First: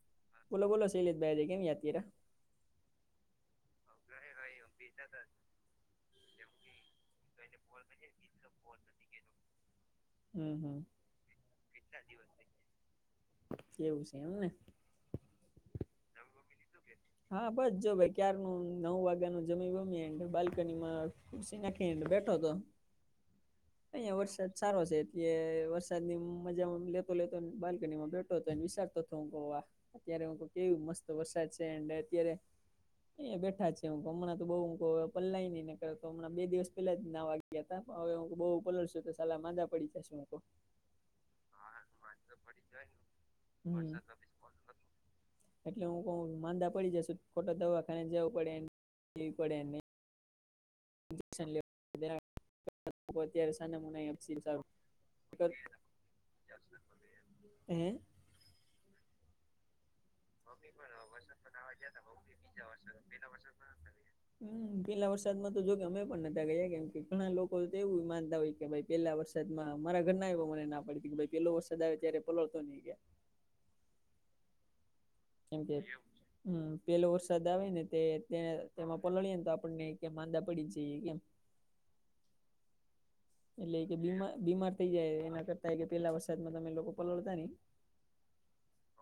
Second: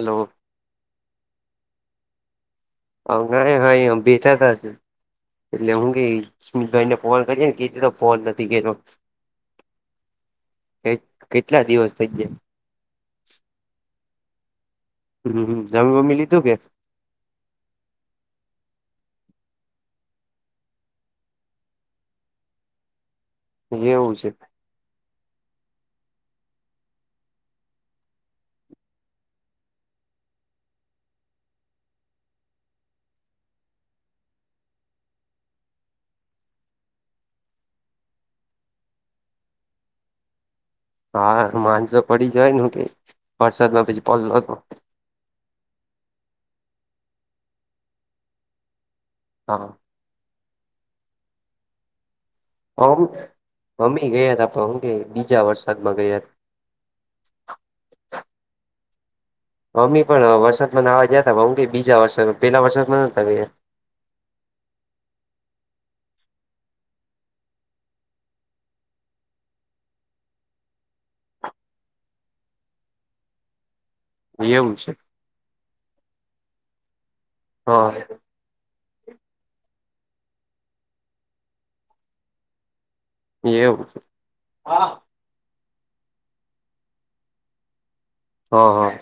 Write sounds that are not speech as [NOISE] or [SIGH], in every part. Hello બોલો બોલો શૈલેિત ભાઈે કેમ યાતીરા હ હા હા હ બેઠા તો છે એટલે હું ગઈ સ્મિત ભાઈને ફોન કરી ને કીધી તો ફોન નથી ગતો હમ હમ કે કેટલા દિવસ થઇ જાય કેવું છે એમ ને હમમ અમમે મમી લીધું કે હા બસ જો ભ ક્યારનું નવ વાગ્યા ન જમી ગમી બાલ્કનીમાં ખુસનાખ બેટો હતો [INAUDIBLE] અહં એવું છે વરસાદ સારો છે એટલે વરસાદ ની મજામાં લેતો લેતો બાલ બેઠો હતોને વિચારતો હતો હું કહ અત્યારે હહ કેવું મસ્ત વરસાદ છે એડ અત્યારે અંયા બેઠા છે હું હમણાં તો બુ હું પલાય નઈને કરે હમણાં બે દિવસ પેલા જ ના વાગે હવે હું બહુ બલડ છું તો સાલા માંજા પડી જશે હું હા માંસો પડી જાય ન કે હમ. વરસાદમાં પછી પડલો હતો એટલે હું ક માંદા પડી જશુ ખોટા દવાખાને જવું પડેવી પડે હા નહી ન્જેક્ને આમ અત્યારે મમ્મી ગયા હતા પણ હું કે બીજા સાનાનાાર વરસાદમાં ગયા હમ મમ્મી પણ વરસાદમાં ન આવવા ગયા હતા હ હું ક બીજા વરસામાં પેલા વરસાદમાં નતા ગ હમ પેલા વરસાદ માં તો જો કે અમે પણહતા ગયા કેમ કે ઘણા લોકો તો એવું માનતા હોય કે ભાઈ પેલારસાદ માં મારા ઘરના એ મને ના પડતી કે પેલો વરદ આવે્યો ત્યારે પલળતો નઈ ગયા એવું છે કેમ કે હમ પેલો વરસાદ આવે ને હા તે તેને તેમાં પલા લઈએને તો આપણને કેમ માંંદા પડી જઈ કેમ એટલે એવું કે બીમા બીમાર થઇ હા જાય એના કરતા કે પેલા વરસાદમાં તમે લોકો પલળતા ની હ હા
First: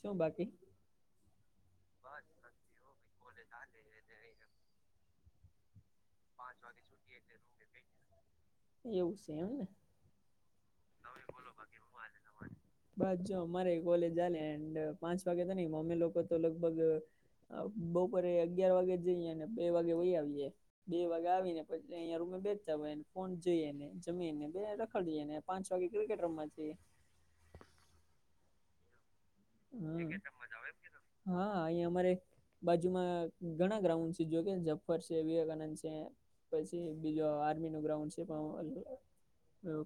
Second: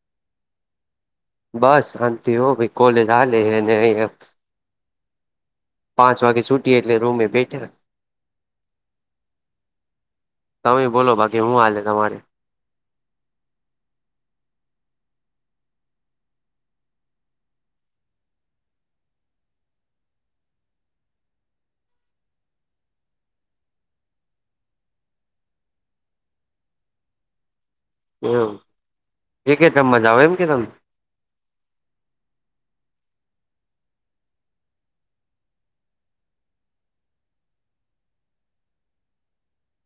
શું બાકી બસ આંત હો ભી કોલલે એ પાંચ વાગે છૂટી એટલે રૂમે બેઠે એવું છે એમ તમે બોલો. બાકી હું હાલે તમારે? બસ જો અમારે કોલેજા હાલે, એન્ડ પાંચ વાગે તો નઈ અમે લોકો તો લગભગ અબ બપોરે અગિયાર વાગે જઈએ અને બે વાગે વહી આવીએ. બે વાગે આવી ને પછી અહીંયા રૂમે બેઠતા હોય, અને ફોન જોઈએ ને, જમીએને, બેહ રખડીએ ને પાંચ વાગે ક્રિકેટરમાંથી એમ કે કે તમ મજા હમ. આવે એમ કે તમ હા અહીં અમારે બાજુમાં ઘણા ગ્રાઉન્ડ છે. જો કે જઝફ્ફર છે. વિવેકાનંદ છે. પછી બીજો આર્મી નું ગ્રાઉન્ડ છે. પણ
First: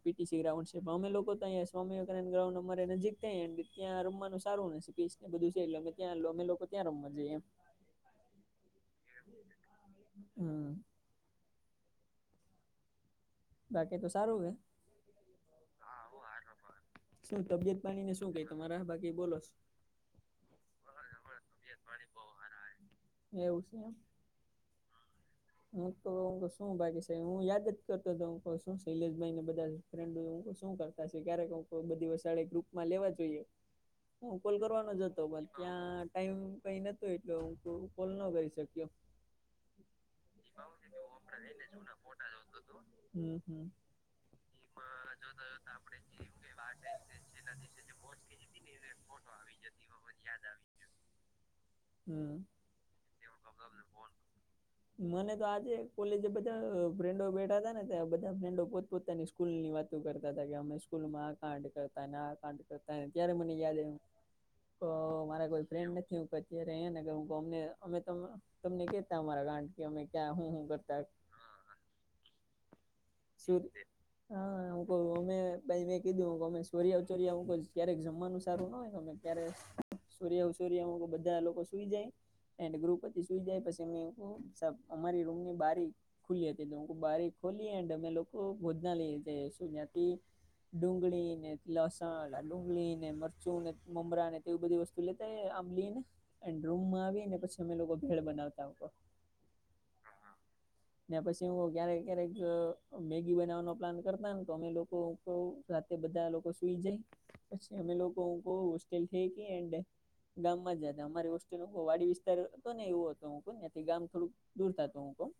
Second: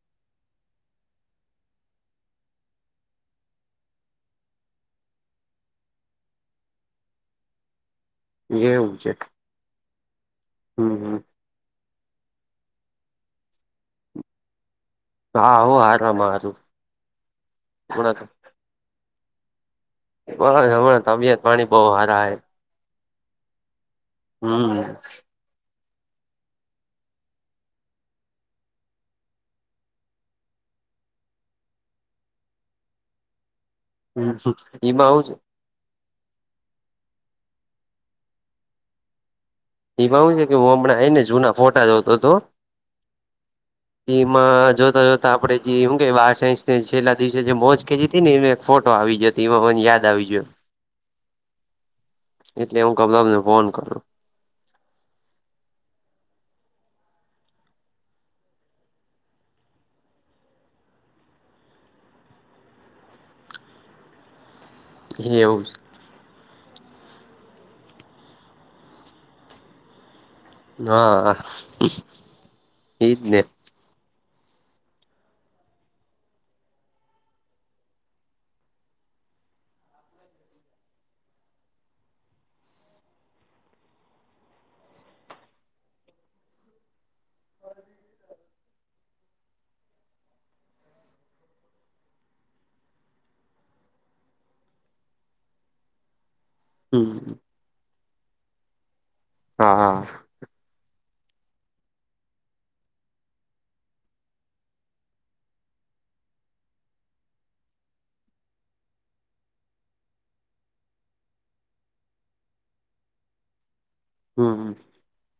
પીટીસી ગ્રાઉન્ડ છે પણ અમે લોકો તોહીં સ્વામી વિવેકનંદ ગ્રઉન્ડ અમારે નજીક થાય ત્યાં રમનું સારું ને, સ પીચ ને બધું છે, એટલે ત્યાં, લો અમે લોકો ત્યાં રમવા જઈએ એમ. આવું છેે. હમ હમ્મ-હમ્મ. બાકી તો સારું હે. હા હો હારામાં હારું શું તબિયત પાણીને શું કેય? તમારા બાકી બોલોસ હમણાં હમણાં તબિયત પાણી બહુ હારા હે એવું સે એમ. હા. હું તો હવે શું બાકી સે, હું યાદ જ કરતો તો, હું કહું શું શૈલેષભાઈ ને બધા ફ્રેન્ડું એવું શું કરતા સે, ક્યારેક હું બધી વસાળે ગ્રુપમાં લેવા જોઈએ. હું કોલ હમ્મ-હમ્મ. કરવાનો જ એમાં હતો એવું છે પણ ત્યાં ટાઈમ કઈ નતો એટલે હું કોલ ન કરી શક્યો. એમાં હું છે એમાં હું છે હું હમણાં જઈને જુના ફોટા જોતો તો, હમ્મ-હમ્મ. એમાં જોતા-જોતા આપડે જી હું કે બાર સાયન્સની છેલ્લા દિવસે જે મોજ કયરી તી ને એ [UNINTELLIGIBLE] ફોટો આવી ગયો, તો એમાં મને યાદ આવી ગયો. હમ એટલે હું [UNINTELLIGIBLE] ફોન કરું. મને તો આજે કોલેજે બધા અહ ફ્રેન્ડો બેઠા તા ને ત્યા બધા ફ્રેન્ડો પોતપોતાની સ્કૂલ ની વાતો કરતા તા, કે અમે સ્કૂલમાં આ કાંડ કરતાને, આ કાંડ કરતા, ત્યારે મને યાદ આયવું. [INAUDIBLE] તો મારા એવું કોઈ છે. ફ્રેન્ડ નથી, હું [UNINTELLIGIBLE] અત્યારે અહિયાં ને ગમને અમે તમા, તમને કેત અમારા કાંડ કે અમે ક્યાં હું-હું હા. એજ ને [UNINTELLIGIBLE] [INAUDIBLE] [UNINTELLIGIBLE] અમે ભાઈ મેં કીધું કે અમે સોર્યા ચોર્યાવ હું [UNINTELLIGIBLE] ક્યારેક જમવાનું સારું હોય અમે ત્યારે સૂર્યોસૂર્યમાં બધા લોકો સુઈ જાય. એન્ડ ગૃહપતી સુઈ જાય, પછી અમે સબ અમારી રૂમ ની બારી ખુલી હતી, તો હું બારી ખોલી એન્ડ અમે લોકો ભોજના લઈ [UNINTELLIGIBLE] ડુંગળીને, લસણ, એલાં ડુંગળી ને, મરચું ને, મમરા ને તેવી બધી વસ્ તો લેતાઈ આંબલીને, એન્ડ રૂમમાં હમ આવીને પછી અમે લોકો ભેળ બનાવતા ઉપર. હા, હા. ને પછી હું ક્યારેક-ક્યારેક અહ મેગી બનાવવાનો પ્લાન કરતા ને, તો અમે લોકો ક રાતે બધા લોકો સુઈ જાય પછી અમે લોકો કો હોસ્ટેલ ઠેકીન એન્ડ ગામમાં જાતા, અમારી હોસ્ટેલ હું વાડી વિસ્તાર હતો ને એવું હતો, હું કઉંન ન્યાંથી ગામ થોડુંક હમ દૂર થાતું હું કઉં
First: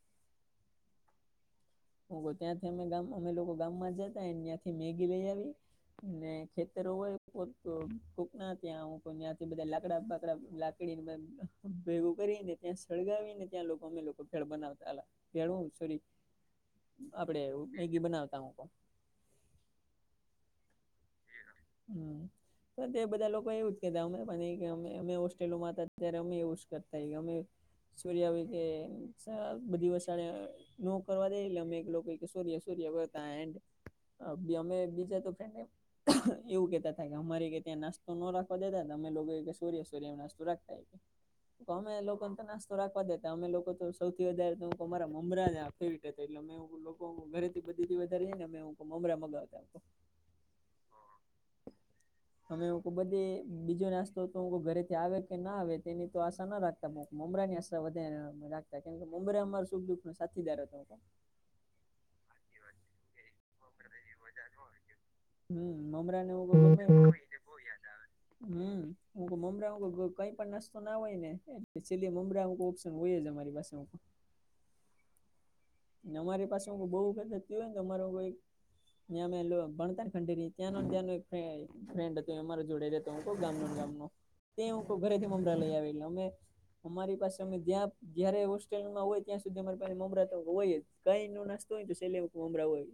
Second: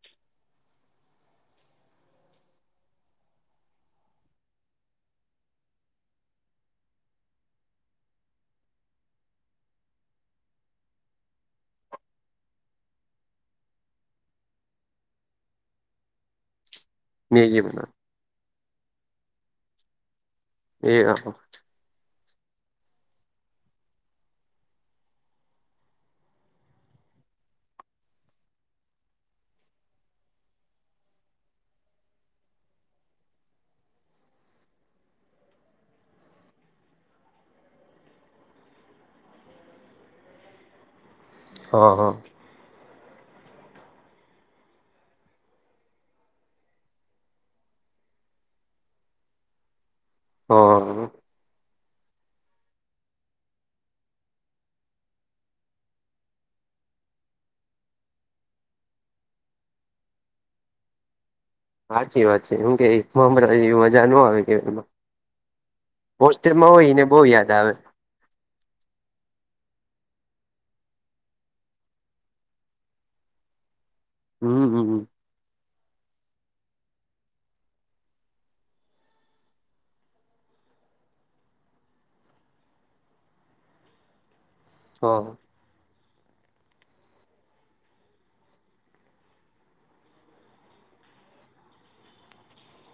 હું બ ત્યાંથી અમે ગામ અમે લોકો ગામમાં જાતા એન્ડ ન્યાંથી મેગી લઈ આવી ને ખેતરો હોય કોક, કોક ના ત્યાં હું કઉં ન્યાંથી બધા લાકડા બાકડા લા [UNINTELLIGIBLE] ભેગું કરીને ત્યાં સળગાવીને ત્યાં લોકો અમે લોકો ભેળ બનાવતા એલાં. [UNINTELLIGIBLE] સોરી આપડે મેગી બનાવતા હું કઉં. એવું. હમ્મ. તે બધા લોકો એવું જ કેતા અમે પણ એમે અમે હોસ્ટ્રેલમાં હતા ત્યારે અમે એવું કરતા અમે સૂર આવી કે બધી વસાળ નો કરવા દે અમે લોકો સૂર્ય સૂર્ય કરતા એડ અબી અમે બીજા તો ફ્રેન્ડ એમ એવું કહેતા તા કે હમારેય કે ત્યાં નાસ્તો ન રાખવા દેતાન તો અમે લોકો ઈ કહે સૂર્ય-સૂર્ય માં નાસ્તો રાખતા ઈ કહે. [INAUDIBLE] તો અમે હા લોકોન તો નાસ્ત તો રાખવા દેતા, અમે લોકો તો સૌથી વધારે તો લોકો અમારા મમરા આ ફેવરીટ હતા, એટલે અમે એવું લોક ઘરેથી બધી વધારે ને અમે મમરા મગાવતા હા. અમે હું બધે બીજો નાસ્તો તો હ ઘરેથી આવે કે ના આવે તેની તો આશા ના રાખ. મુંમરાની આશા વધે રાખતા કેમ કે મુંબરા અમાર સુખ દુઃખ સાથીદારો હતો. સાચી વાત છે એમ કેમરા જેવી મજા ન આવે કેમાં હમ મમરા નેુંને બહુ યાદ આવે હમ હું મમરાું કઈ પણ નાસ્તો ના હોય ને છેલ્લી મમરા. જ અરી પાસે હમ હમ હમ અમારી પાસેઈ બહુ ફેર થતી હોય ને તો અર કોઈ ત્યાં અમે ભણત ખંડેરી ત્યાં ત્યાં ફન્ડ હતું અ જોડે. ગામનો ગામ ન તે હું ઘરે થી હા મમરા લઈ આવે અમે અમારી પાસે અમે જ્યાં જયારે હોસ્ટેલમાં હોય ત્યાં સુધી અમારે પાસે મોબરાતા હો હોય કઈ નો નાસ્તો હોય તો સેલેમરા હોય.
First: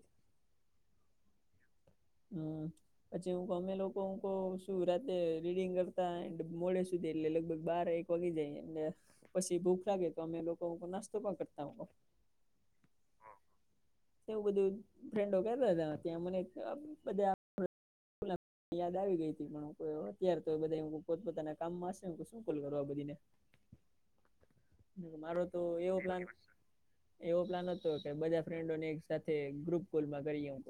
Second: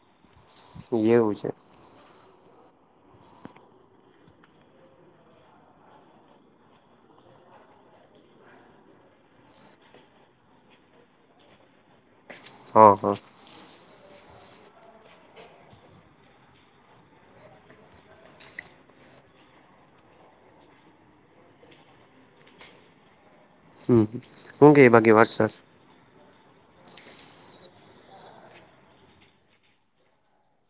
એવું છે. હમ. પછી હું અમે લોકો હ કહ શું રાતે રીડિંગ કરતા એ મોડે સુધી એટલે લગભગ બાર એક પગી જાય એ પછી ભૂખ લાગે તો અમે લોકો નાસ્તો પણ કરતા હો. હમ હા. એવું બધું ફ્રેન્ડો કરતા હતા ત્યાં મને બધા. બલા યાદ આવી ગઈ હતી પણ હુંઈ અત્યારે તો બધા પોતપોતાના કામમાં હશે શુંકુલ કરવા બધી ને હમ હું કે બાકી મારો વરસાદ તો એવો પ્લાન એવો પ્લાન હતો કે બધા ફ્રેન્ડો ને એક સાથે ગ્રુપ કોલમાં કરીએ હું.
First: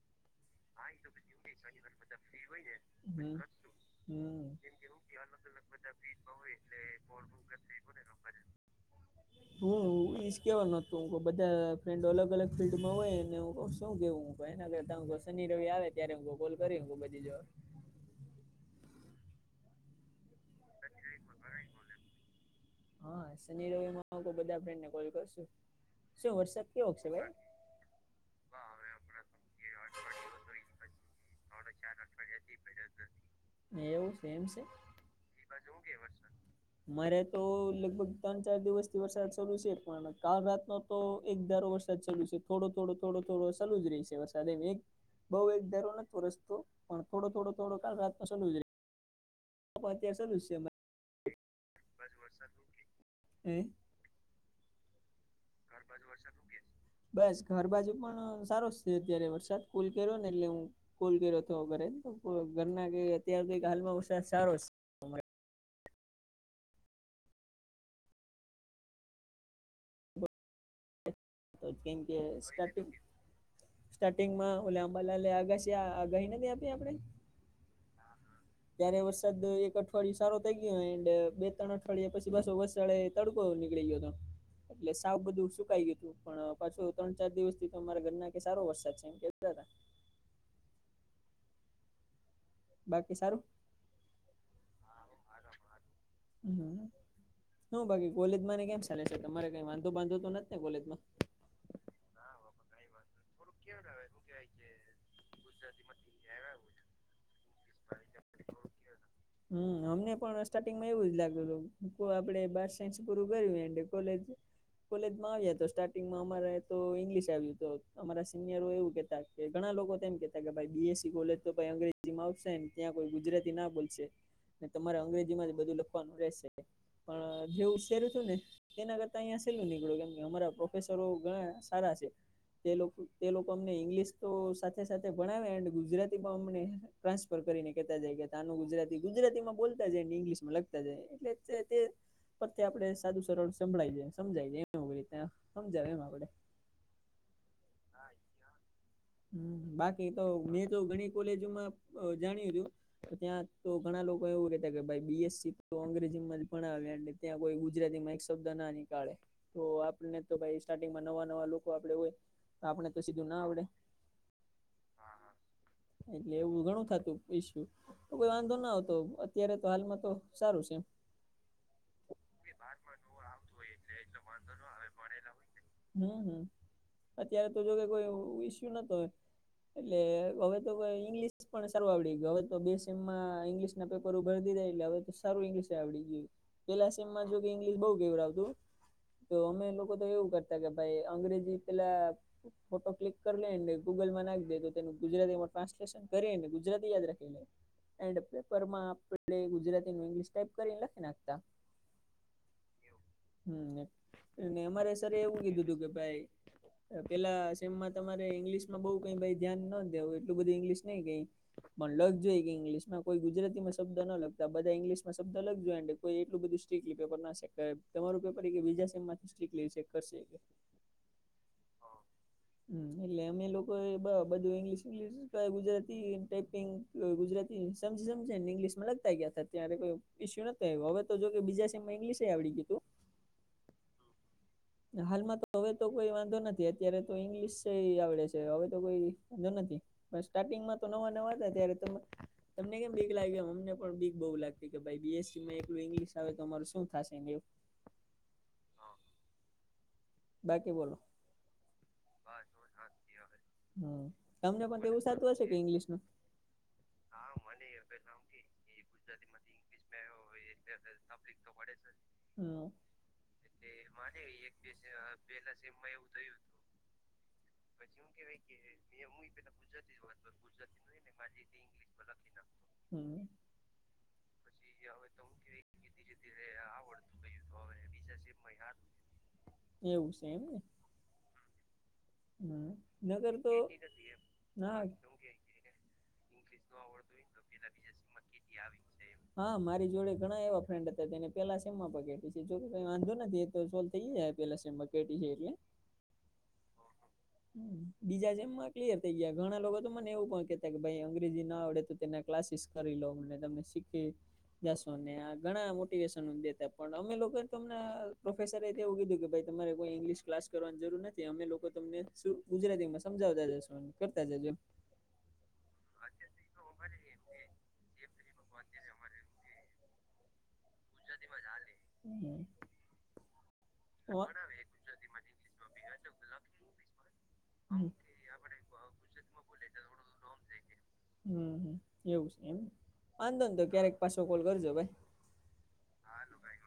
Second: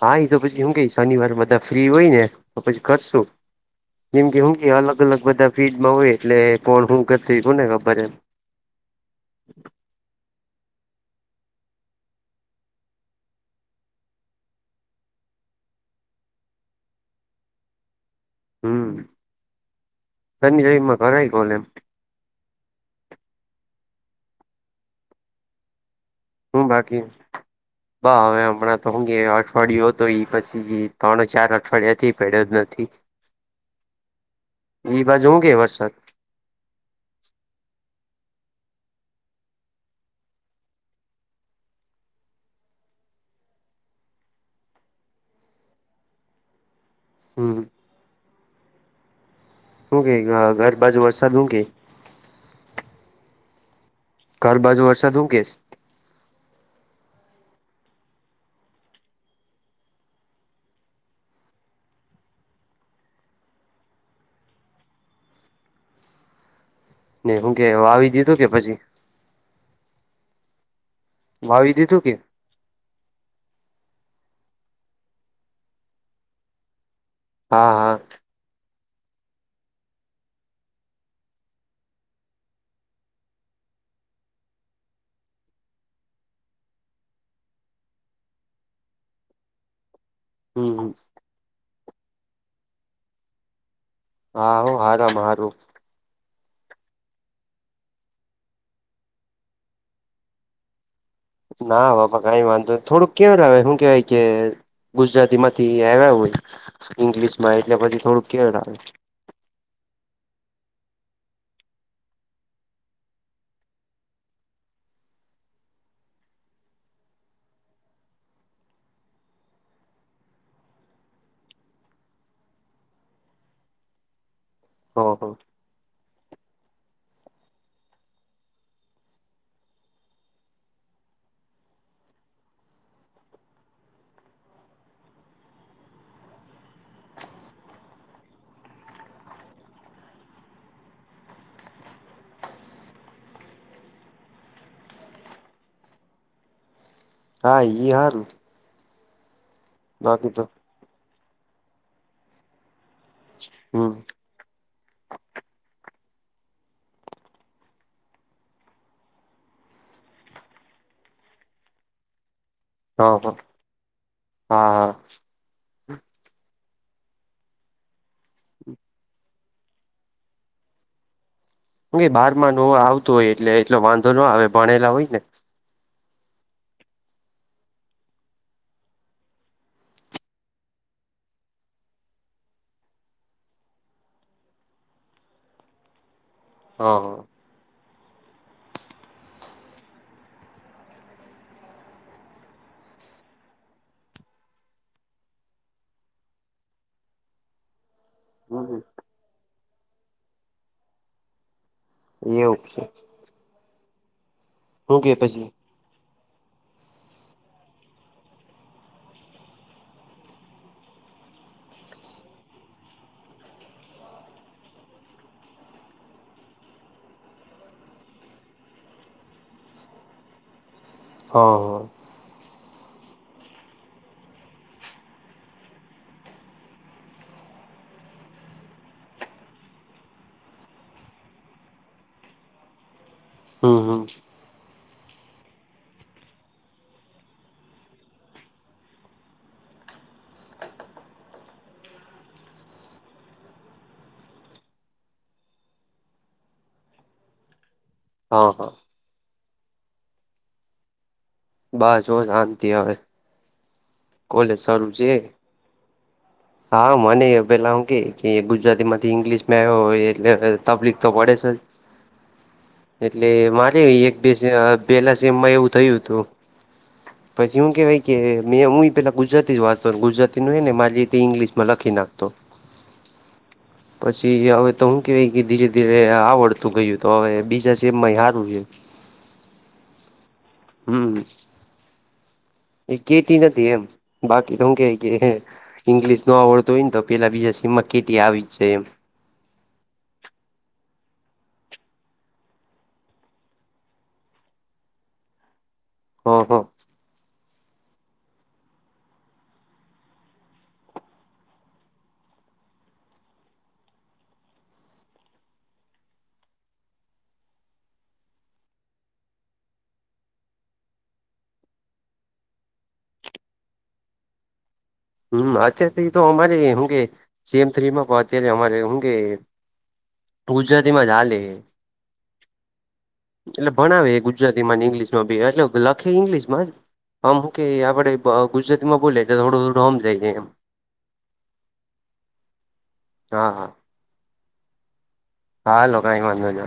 હા એ તો પછી હું કઈ શનિવાર બધા ફ્રી હોય ને તો પછી કરશું. હમ જેમ કે હમ શું કે અલગ અલગ બધા ફિલ્ડમાં હોય એટલે પણ હું ગત થું ને ખબર એમ. [INAUDIBLE] હું ઈશ કેહેવા નતું કે બધા ફ્રેન્ડો અલગ અલગ ફિલ્ડમાં હોય ને હ શું કેવું? એગર ત શનિ રવિ આવે ત્યારે હ કોલ કરી હ બધી જો. હમ શની જઈમાં ઘરાય કોલ એમ. હા શનિ રવિમાંઈ બધા ફ્રેન્ડ ને કોલ કરશું. ક ઓ છે ભ બ હવે હમણાં તો અંગ અઠવાડિયયો તો ઈ પછી ત્રણ ચાર અઠવાડિયાથી પેડે જ નથી. [INAUDIBLE] એવું ફેમ છેવું ઈ બાજુ હું કે વરસાદ કે? મારે તો લગભગ ત્રણ ચાર દિવસથી વરસાદ શાલુ છે પણ કાલ રાતનો તો એક ધારો વરસાદ ચાલુ છે થોડો થોડો થોડો થોડો ચાલ જ રહીશે વરસાદ એમ એક બઉ એક ધારો નથી રસ્તો પણ થોડો થોડો હમ થોડો [UNINTELLIGIBLE] હું કે ઘર બાજુ વરસાદ હું કે બસ વરસાદ શું કે હમ ઘર બાજુ વરસાદ હું કેશ ઘર બાજુ વરસાદ શું કે બસ ઘર બાજુ પણ સારો જ છે અત્યારે વરસાદ કુલ કર્યો ને એટલે હું કુલ કર્યો હતો ઘરે તો ઘરના ક અત્યાર કઈ હાલમાં વસાદ સારો છે. ને હું કે વાવી દીધું કે પછી તો વાવી કેમ દીધું કે સ્ટાર્ટિંગ. સ્ટાર્ટિંગમાં ઓલા આંબાલાલ [UNINTELLIGIBLE] આગાહી નથી આપી આપડે હા હા ત્યારે વરસાદ એક અઠવાડીયુ સારો થઈ ગયો એન્ડ બે ત્રણ અઠવાડિયે પછી પાછો વસાડે તડકો નીકળી ગયો હતો. એટલે સાવ બધું સુકાઈ ગયું હતું પણ પાછું ત્રણ ચાર દિવસ થી અમારા ઘર ના સારો વરસાદ છે એમ કેતા. હમ, હમ. બાકી સારું? હા, હો હારા માં હારું. હમ. શું બાકી કોલેજ ને કેમ ચાલે છે તમારે કઈ વાંધો બાંધો તો નથી ને કોલેજમાં? ના બાપા કઈ વાંધો થોડુંક કેવરાવે હું કે કે ગુજરાતી માંથી આવ્યા હોય ઈંગ્લિશ માં એટલે પછી થોડુંક કેવળાવે. [INAUDIBLE] હમ અમને પણ સ્ટાર્ટિંગમાં એવું જ લાગતું હતું આપડે બાર સાયન્સ પૂરું કર્યું એ કોલેજ કોલેજમાં આવ્યા તો સ્ટાર્ટિંગમાં અમારે તો ઇંગ્લિશ આવ્યું તો અમારા સિનિયરો એવું કેતા કે ઘણા લોકો તેમ કેતા કે ભાઈ બીએસસી કોલેજ તો ભાઈ અંગ્રેજી આવશે ત્યાં કોઈ ગુજરાતી ના બોલશે ને તમારે હ અંગ્રેજી હ માં જ બધું લખવાનું રહેશે. પણ જેવું [UNINTELLIGIBLE] હતું ને તેના કરતા અહીં છેલ્લું નીકળ્યું કેમ કે અમારા પ્રોફેસરો ઘણા સારા છે. તે લોકો તે લોકો અમને ઇંગ્લિશ તો સાથે સાથે ભણાવે અને ગુજરાતી પણ અમને ટ્રાન્સફર કરીને કેતા જાય કે તનું ગુજરાતી ગુજરાતી માં બોલતા જાય ને ઇંગ્લશમાં લખતા જાય [UNINTELLIGIBLE] પરતે આપડે સાદું સરળ સંભાળી જાયએ સમજાય જાય એમ રીતે સમજાવે એમ આપડે. હા ઈ હારુ. હ બાકી તો મેં તો ઘણી કોલેજોમાં જાણ્યું હતું ત્યાં તો હમ ઘણા લોકો કો એવું કેતા કે ભાઈ બીએસસી તો અંગ્રેજીમાં જ ભણાવ્યા ત્યાં કોઈ ગુજરાતી માં એક શબ્દ ના નીકાળે. તો આપને તો ભાઈ સ્ટાર્ટિંગમાં નવા નવા લોકો આપડણે હોય તો આપણે તો હા સીધું હા ના આવડે. [INAUDIBLE] એટલે એવું ઘણું થતું ઈશું. તો કોઈ વાંધો ના આવતો અત્યારે તો હાલમાં તો સારું છે. બારમાં ન આવતું હોય એટલે એટલો વાંધો ન આવે ભણેલા હોય ને. હમ, હમ અત્યારે તો જોકે કોઈ ઈસ્યુ નતો. એટલે હવે તો ઈંગ્લિશ પણ સારુ આવડી ગયુ હવે તો બે સેમમાં ઇંગ્લિશ પેપર ભરદીથા એટલે હવે તો સારું ઈંગ્લિશ આવડી ગયું પેલા હ સેમમાં જો ઇંગ્શ બહુ કેવળાવતું. તો અમે લોકો તો એવું કરતા કે ભાઈ અંગ્રેજી પેલા ફોટો ક્લિક ને ગૂગલ માં નાખી દે તો તેનું ગુજરાતી માં ટ્રાન્સલેશન કરીએ ને ગુજરાતી યાદ રાખી લે. એન્ડ પેપર માં હ આપણે ગુજરાતી ઇંગ્લિશ ટાઈપ કરીને લખી નાખતા. એવું છે. હમ અમારે હું સર કે એવું પછી કીધું હતું કે ભાઈ પેલા સેમ તમારે ઈંગ્લિશમાં બહું કઈ ધ્યાન ન દે એટલું બધું ઈંગ્લશ નહીં કઈ. પણ લગ જોઈએ કે ઇંગ્લિશ માં કોઈ ગુજરાતીમાં શબ્દ ના લગતા બધા ઈંગ્લિશમાં શબ્દ લખજો કોઈ એટલું બધું સ્ટ્રીિક્ટલી પેપર ના ચેક કરે તમારું પેપર એ બીજા સેમથી સ્ટલી કરશે. હા, હા. હમ એટલે અમે લોકો એ બધું ઈંગ્લિશ ઇંગ્લિશ કઈ ગુજરાતી ટાઈપિંગ ગુજરાતી સમજી સમજ ને ઇંગ્લિશ માં લગતા ગયા હતા ત્યારે કોઈ ઈસ્યુ નથી આવ્યો હવે તો જો કે બીજા ઇંગ્લશ આવડીધું. હમ હમ હાલમાં તો હવે તો કોઈ વાંધો નથી અત્યારે તો ઈંગ્લિશ આવડે છે હવે તો કોઈ વાંધો નથી. પણ સ્ટાર્ટિંગમાં તો નવા નવા હતા ત્યારે તમે તમને કેમ બીક લાગ્યું અમને પણ બીક બહુ લાગતી કે ભાઈ બીએસસી માં એકલું ઇંગ્લિશ આવે તો અમાર શું થશે. હા, હા. બાકી બોલો. બસ હો શાંતી હવે. હમ કોલેજ તમને પણ શરૂ એવું છે. સાચું હશે કે ઇંગ્લિશ ન મને હા પેલા હું મનેેમ કે ગુજરાતી ઈંગ્લિશ માં માંથી આવ્યો હોય એટલે ઇંગ્લશમાં તકલીફ તબલી તો છે જ. પડે હમ એટલે મારે એક બે પહેલા સેમમાં એવું થયું હતું. પછી શું કેવાય કે મેં હું પેલા ગુજરાતી વાંચતો ગુજરાતી ન હ ને મારી ઇંગ્લિશ માં લખી નાખતો. હમ પછી હવે તો હું કેવાય કે ધીરે ધીરે આવડતું ગયું તો હવે બીજા સેબમાં હારું છે. એવું છે એમ ને હમ એ નગર કેતી તો નથી એમ બાકી તોમ ના કેય કે ઈંગ્લિશ ન આવડું હોય ને તો પેલા બીજા સીમમાં કેટી આવી જ છે એમ હા મારી જોડે ઘણા એવા ફ્રેન્ડ હતા તેને પેલા સેમાં પગડી છે જોઈ વાંધો નથી એ તો થઈ પેલા શમાં કેટી છે એટલે હા હા બીજા જેમમાં ક્લિયર થઈ ગયા ઘણા લોકો તો મને એવું પણ કેતા કે ભાઈ અંગ્રેજી ના આવડે તો તેના ક્લાસીસ કરી લો મને તમને શીખી. દસો ને આ ઘણા મોટિવેશન દેતા પણ અમે લોકો તો તમને પ્રોફેસરે એવું કીધું કે તમારે કોઈ ઈંગ્લિશ ક્લાસ કરવાની જરૂર નથી અમે લોકો તમને શું ગુજરાતી માં સમજાવતા જશો અને કરતા જજો. હમ અછા એ તો અમારે હુંગે સીએમ થ્રીમાં પહચ હુંગે. ગુજરાતી માં જ હાલે હમ એટલે ભણાવે ગુજરાતી. ઇંગ્શ માં ભ એટ લખે ઇંગ્લિશમાં જ હમું કે આપડે ગુજરાતી માં બોલીટલે થોડું થોડુંમ. હમ એવું છે એમ હા આંધ તો હા કે કોલજો. હાલો કાંઈ વાંધો ના